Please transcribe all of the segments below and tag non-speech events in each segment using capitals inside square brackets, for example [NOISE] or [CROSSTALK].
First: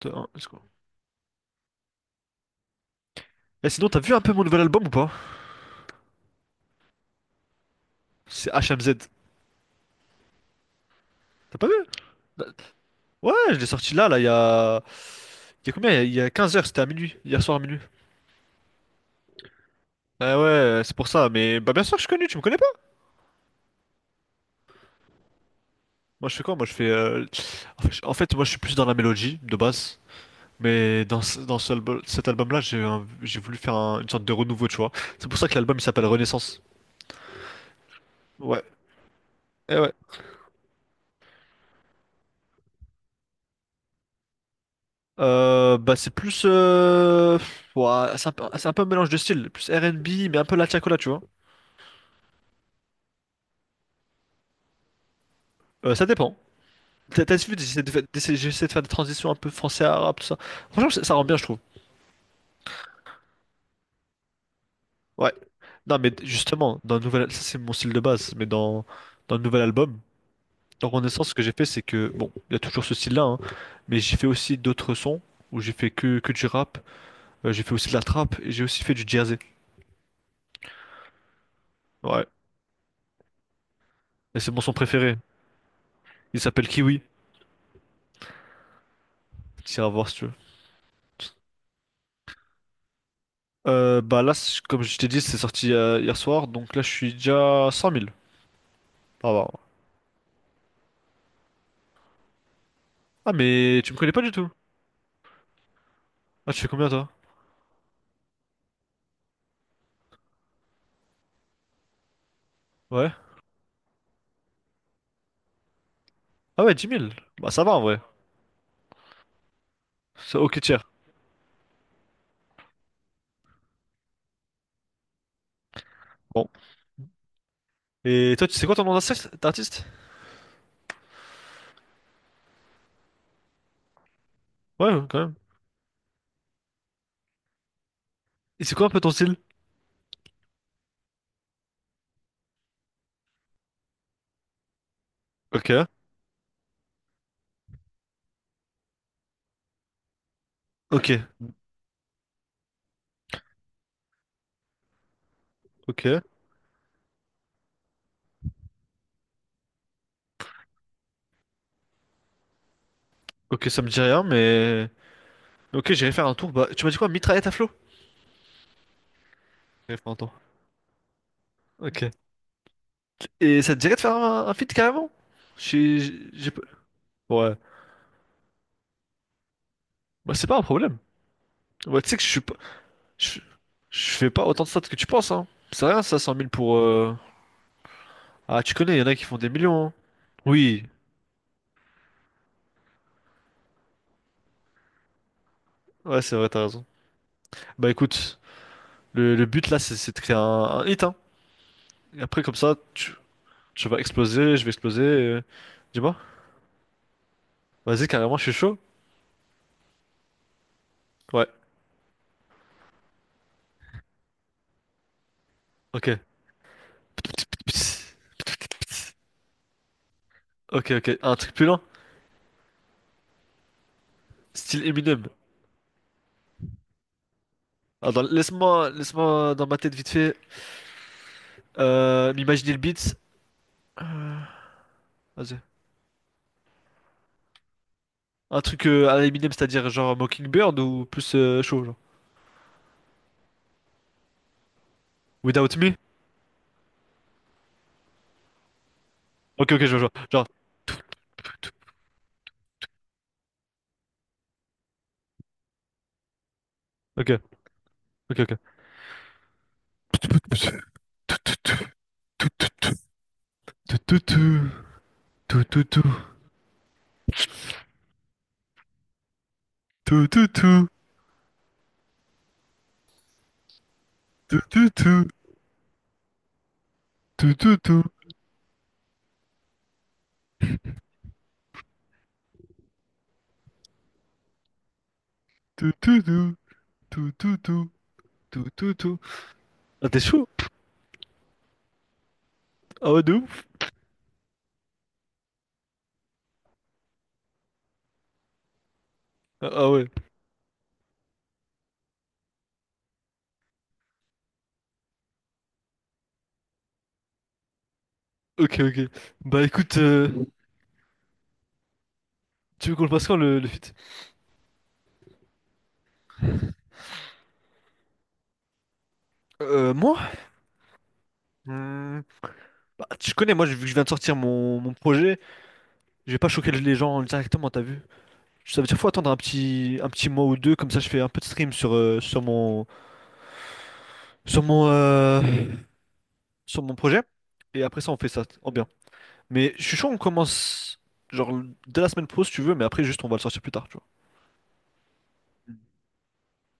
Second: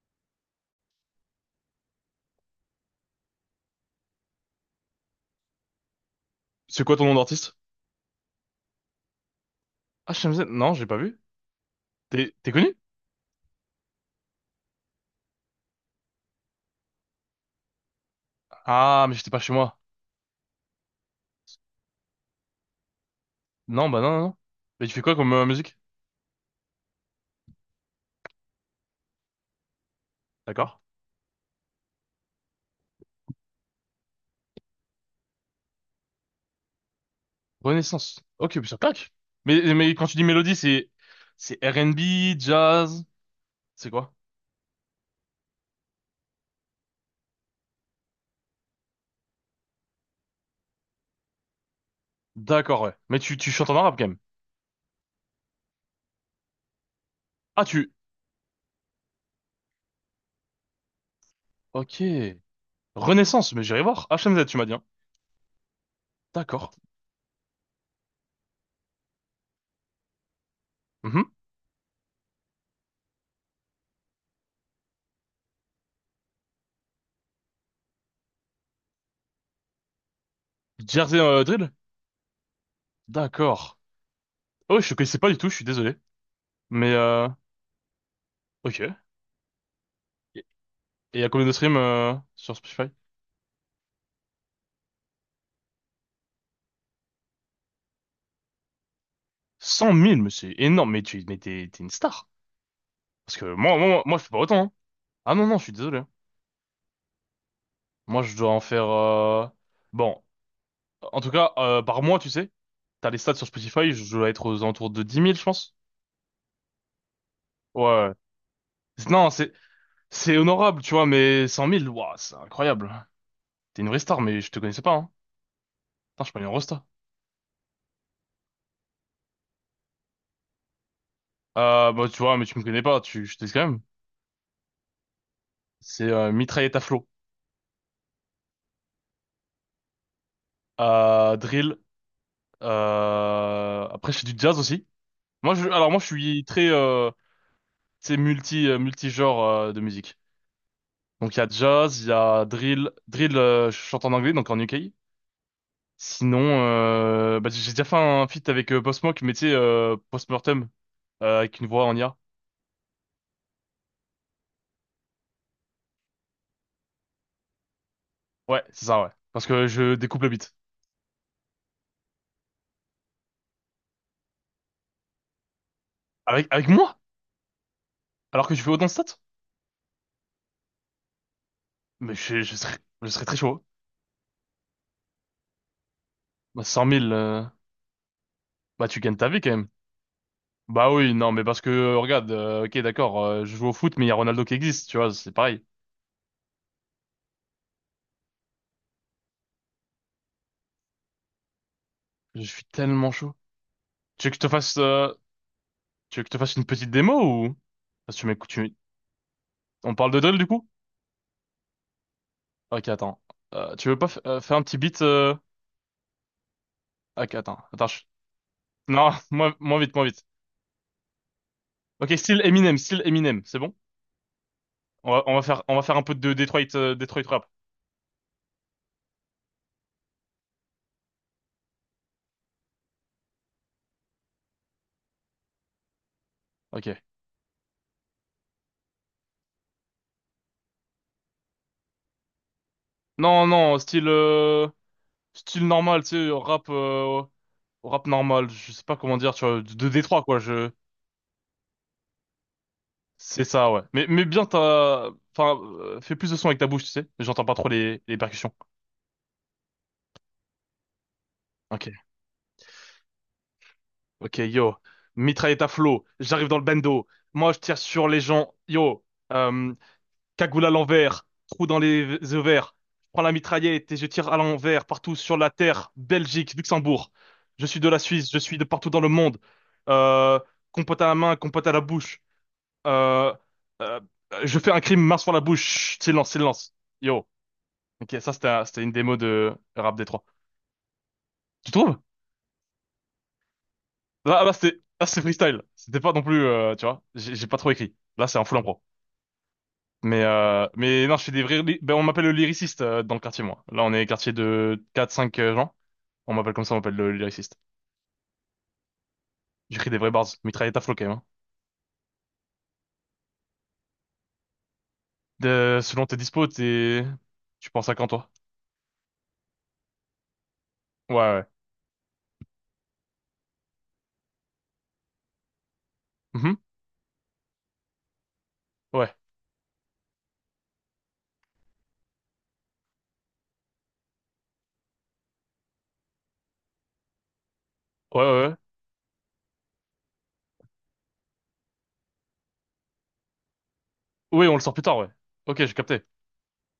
Deux, un, let's go. Eh, sinon, t'as vu un peu mon nouvel album ou pas? C'est quoi ton nom d'artiste? C'est HMZ. Ah, Shamsen? Non, j'ai pas vu. T'as pas vu? T'es Bah, t'es connu? ouais, je l'ai sorti là, là, il y a... Il y a combien? Il y a 15 heures, c'était à minuit. Hier soir à minuit. Ah, mais j'étais pas chez moi. Ah ouais, c'est pour ça. Mais bah, bien sûr que je suis connu, tu me connais pas? Non, bah non, non, non. Mais tu fais quoi comme musique? Moi, je fais quoi? Moi, je fais... En fait, moi, je suis plus dans la mélodie, de base. D'accord. Mais cet album-là, j'ai voulu faire une sorte de renouveau, tu vois. C'est pour ça que l'album, il s'appelle Renaissance. Renaissance. Ok, Ouais, puis ça claque. Mais, eh ouais. mais quand tu dis mélodie, c'est R&B, jazz, c'est quoi? Bah c'est plus... ouais, c'est un peu un mélange de styles, plus R&B, mais un peu la tiacola, tu vois. D'accord, ouais. Mais tu chantes en arabe quand même. Ça dépend. T'as vu, Ah, tu... j'essaie de faire des transitions un peu français arabe, tout ça. Franchement, ça rend bien, je trouve. Ok. Renaissance, mais j'irai voir. HMZ, tu m'as dit, hein. Ouais. Non, mais D'accord. justement, dans le nouvel, ça c'est mon style de base, mais dans le nouvel album, dans Renaissance, ce Mhm. que j'ai fait, c'est que, bon, il y a toujours ce style-là, hein, mais j'ai fait aussi d'autres sons, où j'ai fait que du rap, j'ai fait aussi de la trap, et j'ai aussi fait du jersey. Jersey Drill? Ouais. D'accord. Et c'est mon son Ah ouais, je te connaissais préféré. pas du tout, je suis désolé. Il s'appelle Mais, Kiwi. euh... Ok. Et Tu iras voir si tu veux. et il y a combien de streams sur Spotify? Bah là, comme je t'ai dit, c'est sorti hier soir, donc là je suis déjà à 100 000. Ah, bah. 100 000, mais c'est énorme. Mais t'es une star. Ah, Parce que moi, mais tu me moi, connais moi, pas je fais du pas tout. autant, hein. Ah non, non, je suis désolé, hein. Ah, tu fais combien toi? Moi, je dois en faire. Bon, en tout cas, par mois, tu sais, t'as Ouais. les stats sur Spotify. Je dois être aux alentours de 10 000, je pense. Ah ouais, 10 000. Bah ça va en Ouais, vrai. ouais. Non, c'est C'est ok tier. honorable, tu vois, mais 100 000, ouah, c'est incroyable. T'es une vraie star, mais je te connaissais pas, hein. Putain, je suis pas une Bon. rosta. Et toi, tu sais quoi ton nom d'artiste? Bah, tu vois, mais tu me connais pas. Je te dis quand même. Ouais, ouais, quand même. C'est mitraillette à flot, Et c'est quoi un peu ton style? Drill. Après, je fais du jazz aussi. Moi, je, Ok. alors moi, je suis très C'est multi-genre de musique. Ok. Donc il y a jazz, il y a drill, je chante en anglais donc en UK. Ok. Sinon bah, j'ai déjà fait un feat avec Post Malone, mais tu sais post-mortem avec une voix en IA. Ok, ça me dit rien, mais... Ok, j'irai faire un tour. Bah, tu m'as dit quoi? Mitraillette à flot? Ouais, c'est ça, ouais. Parce que je J'irai faire un découpe le tour. beat. Ok. Et ça te dirait de faire un feat carrément? Avec J'ai pas- avec moi? Ouais. Alors que je fais autant de stats? Bah c'est pas un problème. Ouais, tu Mais sais que je suis je, pas... je serais très Je, chaud, hein. je fais pas autant de stats que tu penses, hein. C'est rien ça, cent mille Bah, pour... 100 000 Ah, tu bah connais, il tu y en a gagnes qui ta font vie des quand même. millions, hein. Oui. Bah oui, non mais parce que regarde, OK d'accord, je joue au foot mais il y a Ronaldo qui existe, tu vois, c'est pareil. Ouais, c'est vrai, t'as raison. Bah écoute, le but là, c'est de créer un hit, hein. Et après, Je comme suis ça, tellement tu, chaud. tu vas Tu veux que je te exploser, je vais fasse exploser, euh, dis-moi, Tu veux que je te fasse une petite démo ou... vas-y, Parce que tu carrément, je m'écoutes, suis chaud. On parle de drill du coup? Ouais, Ok, attends. Tu veux pas faire un petit beat ok. Ok, attends, attends. Non, [LAUGHS] moins, moins vite, moins vite. Ok, ok, un truc plus lent, Ok, style Eminem, c'est bon? style On va, Eminem. on va faire, on va faire un peu de Detroit, Detroit rap. Ah, laisse-moi, laisse-moi dans ma tête vite fait, m'imaginer le beat. Vas-y. Ok. Un truc, à la Eminem, c'est-à-dire genre Mockingbird ou plus, chaud, genre. Non, non, style Without Me? normal, tu sais, rap normal. Je sais pas comment dire, tu vois, Ok, ok, de je vois, je vois. Détroit quoi. Genre. C'est ça, ouais. Mais bien, t'as, enfin, fais plus de son avec ta bouche, tu sais. Ok, J'entends pas trop les ok, percussions. Ok. ok. Ok, yo, Tout mitraillette à tout flot, tout j'arrive dans le bando, moi je tire sur les gens, yo, euh, tout tout cagoule à tout l'envers, trou dans les ovaires, je prends la mitraillette et je tire à tout l'envers, partout tout sur la terre, Belgique, Luxembourg, tout je tout suis de la tout Suisse, je suis de partout dans le monde, euh, compote à la main, compote à la bouche, euh, euh, je fais un crime, main sur la bouche, tout chut, tout silence, tout silence, yo, tout tout tout ok, ça c'était tout c'était une tout démo tout. de rap d Ah t'es trois, chaud? tu trouves? Ah ouais de ouf? Là, c'était freestyle. C'était pas non plus, tu vois, j'ai pas trop écrit. Là, c'est un full impro. Ah ah ouais. Mais non, je fais des vrais... Ben, on m'appelle le lyriciste dans le quartier, moi. Là, on est quartier de quatre, cinq gens. On m'appelle comme ça, on m'appelle le lyriciste. Ok, ok. Bah J'écris écoute, des vrais bars. Mitraillette à flot, quand même, hein. tu veux qu'on le passe quand le feat? Selon tes dispos, t'es... Tu penses à quand, toi? Moi? Ouais, ouais. Hmm, bah, tu connais moi vu que je viens de sortir mon projet, je vais pas Mhm. choquer les gens directement t'as vu? Ça veut dire faut Ouais. attendre un petit mois ou deux comme ça je fais un peu de stream sur mon euh, sur mon projet et après ça on Ouais, fait ça ouais, ouais. en bien. Mais je suis chaud, on commence genre dès la semaine pro si tu veux, mais après juste on va le sortir plus tard, tu vois. Oui, on le sort plus tard, ouais. Ok, j'ai capté.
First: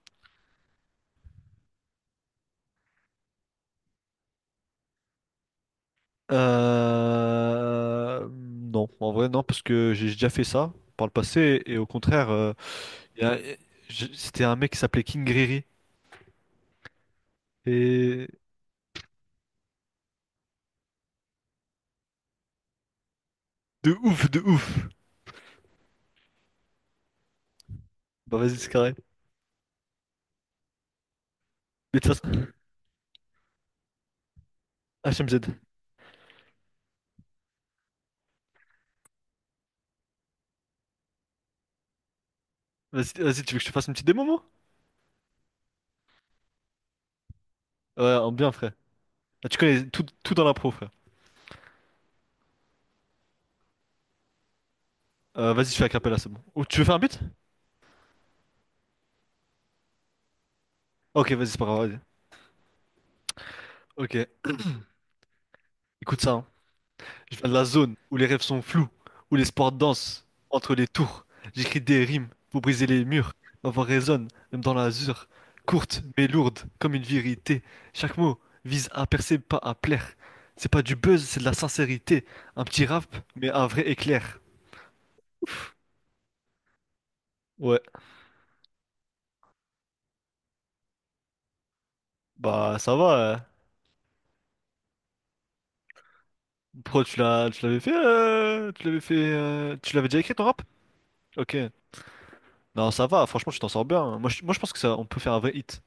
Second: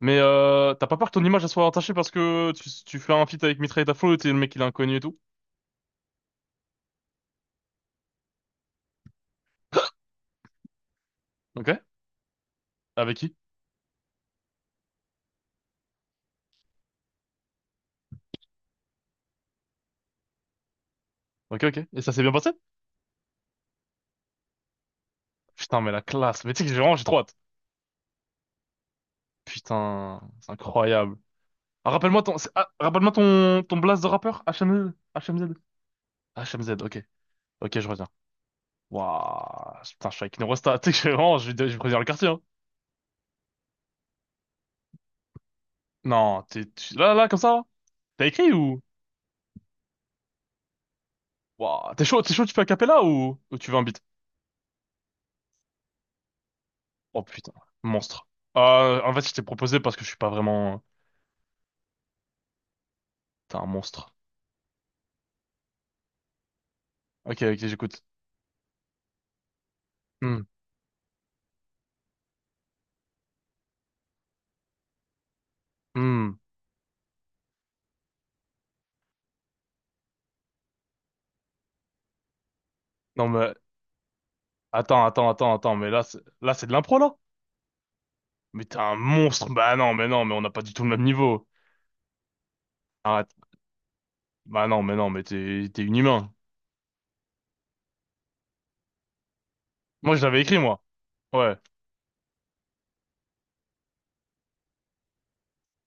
Mais t'as pas peur que ton image elle soit entachée parce que tu fais un feat avec Mitraillette à flot et t'es le mec il est inconnu et tout? Non, en vrai non, parce que [GASPS] j'ai déjà fait ça par le passé et Ok. au contraire, Avec il y qui? a- je- c'était un mec qui s'appelait King Riri et Ok, ok. Et ça s'est bien passé? de ouf, de ouf. Putain, mais la classe. Mais tu sais que j'ai vraiment, j'ai trop hâte. Bah vas-y c'est carré. Putain, c'est incroyable. Ah, Mais de toute rappelle-moi ton, façon, c'est- ah, rappelle-moi ton, ton blast de rappeur, HMZ. HMZ. HMZ. HMZ, ok. Ok, je reviens. Waouh, putain, je suis avec une Rosta. [LAUGHS] Tu sais que je suis vraiment, je vais prévenir le quartier, hein. Vas-y, vas-y, tu veux que je te fasse une petite démo, moi? Non, là, là, comme ça? Ouais, T'as en bien écrit frère. ou? Ah, tu connais tout, tout dans la pro, frère. Waouh, t'es chaud, tu fais a cappella ou tu veux un beat? Vas-y, je fais un capella, c'est bon. Ou tu veux faire un beat? Oh putain, monstre. En fait, je t'ai proposé parce que je suis pas vraiment, Ok, vas-y, c'est pas grave, vas-y. t'es un monstre. Ok, écoute ça, hein. Ok, Je viens de ok, la zone j'écoute. où les rêves sont flous, où les sports dansent Hmm, entre les tours. J'écris des rimes pour briser les murs. Ma voix résonne, même dans l'azur, courte mais hmm. lourde comme une vérité. Chaque mot vise à percer, pas à plaire. C'est pas du buzz, c'est de la sincérité. Un petit rap, Non, mais mais, un vrai éclair. attends, attends, attends, attends, mais là, c'est de l'impro, là? Ouais, Mais t'es un monstre. Bah non, mais non, mais on n'a pas du tout le même niveau. bah ça va, Arrête. hein. Bah non, mais non, mais t'es une humain. Pro, tu l'avais Moi, déjà je écrit l'avais ton écrit, rap? moi. Ok. Ouais. Non, ça va. Franchement, tu t'en sors bien. Moi, je pense que ça, on peut faire un vrai hit.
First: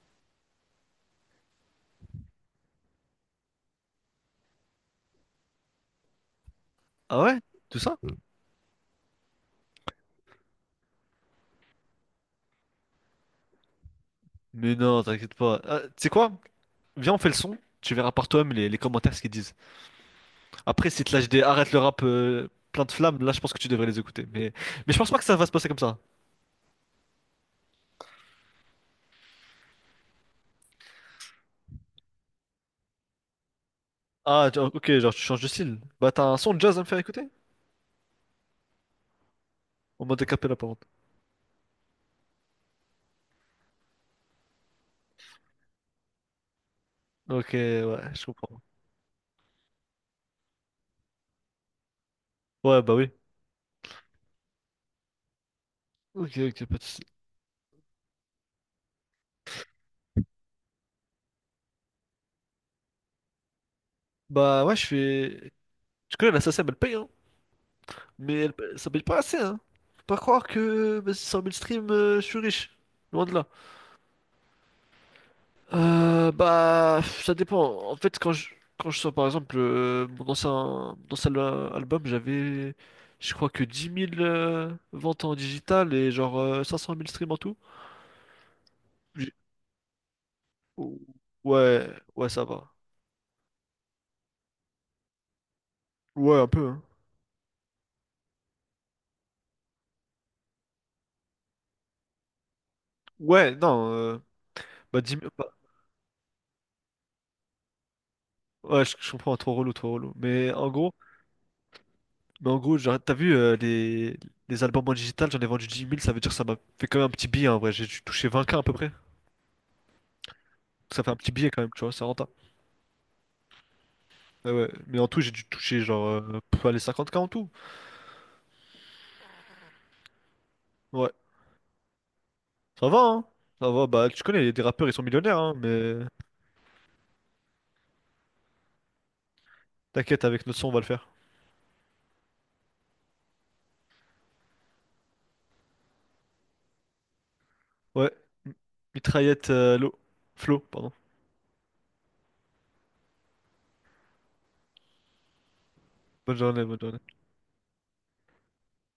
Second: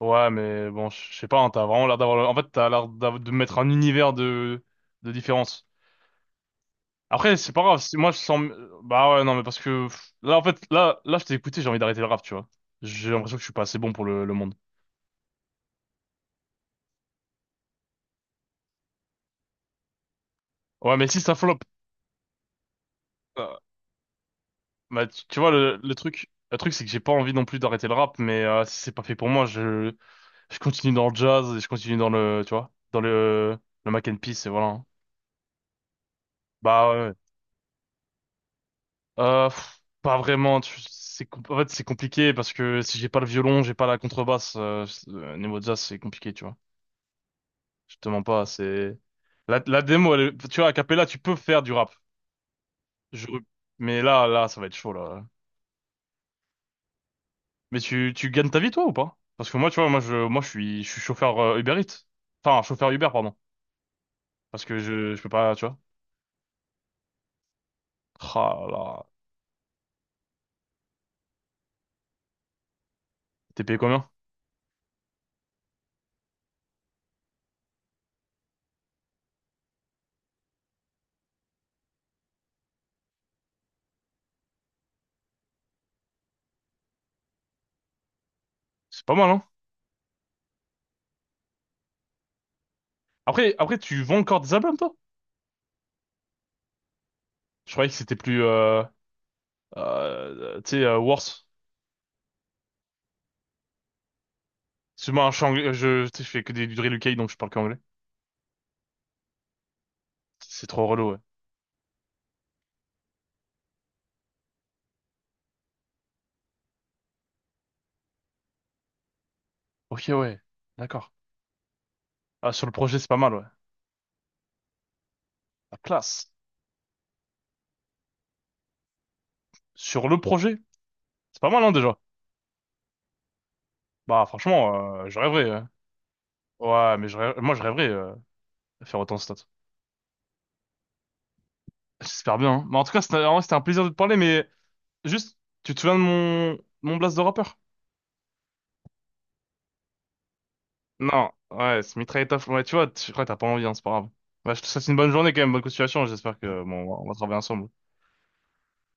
Ouais, mais bon, je sais pas, hein, t'as vraiment l'air d'avoir... En fait, t'as l'air de mettre un univers de différence. Ah Après, ouais? c'est pas Tout grave. ça? Moi, je sens... Bah ouais, non, mais parce que... là, en fait, je t'ai écouté, j'ai envie d'arrêter le rap, tu vois. J'ai l'impression que je suis pas assez bon pour le monde. Mais non, t'inquiète pas. Ah, tu sais quoi? Viens, on fait le son. Tu verras par toi-même les commentaires ce qu'ils disent. Après, Ouais, si mais te si lâchent ça des flop... arrête le rap, plein de flammes, là, je pense que euh, tu devrais les écouter. Mais je bah, pense pas tu, que ça tu va se vois, passer comme le ça. truc... Le truc, c'est que j'ai pas envie non plus d'arrêter le rap, mais si c'est pas fait pour moi, je... Je continue dans le jazz et je continue dans le, tu vois, dans le mac and peace et Ah, voilà, hein. ok, genre tu changes de style. Bah, t'as un son de jazz à me Bah faire ouais, ouais. écouter? En Pas mode acapella, vraiment. par contre. C'est, en fait, c'est compliqué parce que si j'ai pas le violon, j'ai pas la contrebasse. Niveau jazz, c'est compliqué, tu vois. Ok, Je te ouais, mens je pas. comprends. C'est la démo, tu vois, à cappella, tu peux faire du rap. Ouais, bah oui. Je- Mais là, là, ça va être chaud là. Ok, ok, pas de soucis. Mais tu gagnes ta vie toi ou pas? Parce que moi, tu vois, je suis chauffeur Uber Eats. Enfin, chauffeur Uber, pardon. Bah, Parce ouais, que je je peux fais. pas, tu vois. Tu connais la SACEM, elle paye, hein. Mais elle, Ah là, ça paye là. pas assez, hein. Faut pas croire que bah, 100 000 streams, je suis riche. Loin de là. T'es payé combien? Bah, ça dépend. En fait, quand je sors par exemple, album, j'avais, je crois que 10 000, ventes en digital et genre, 500 000 streams en tout. C'est pas mal, J'ai- hein? Ou- Ouais, ouais, ça va. Après, tu vends encore des albums, toi? Ouais, un peu, hein. Je croyais que c'était plus, tu sais, worse. Ouais, non, bah, dix Excuse-moi, mille hein, je, suis bah, anglais- je, tu sais, je fais que des du drill UK, donc je parle qu'anglais. ouais, je comprends, trop relou, trop relou. Mais C'est en trop gros, relou, ouais. Genre, t'as vu, les albums en digital, j'en ai vendu 10 000 ça veut dire que ça m'a fait quand même un petit billet en vrai. J'ai touché 20K à peu près. Ok, ouais. Ça fait D'accord. un petit billet quand même, tu vois, ça rend. Ah, sur le projet, c'est pas mal, ouais. Ah ouais, mais en tout, j'ai dû La toucher genre, classe. Pas les 50K en tout. Sur le projet, Ouais, c'est pas mal, hein, déjà. ça va, hein. Ça va, bah tu Bah, connais, les franchement, rappeurs ils sont je millionnaires, rêverais, hein, ouais. mais Ouais, mais moi, je rêverais, de faire autant de stats. t'inquiète, avec notre son on va le faire. J'espère bien, hein. Mais en tout cas, c'était en vrai, c'était un plaisir de te parler, mais juste, tu te souviens de mon blast de rappeur? Ouais, M- mitraillette, l'eau. Flo, pardon. Non, ouais, c'est Mitrailletov. Ouais, tu vois, tu crois que t'as pas envie, hein, c'est pas grave. Bah, je te souhaite une bonne journée quand même, bonne continuation. Bonne J'espère que journée, bonne bon, journée. on va travailler ensemble.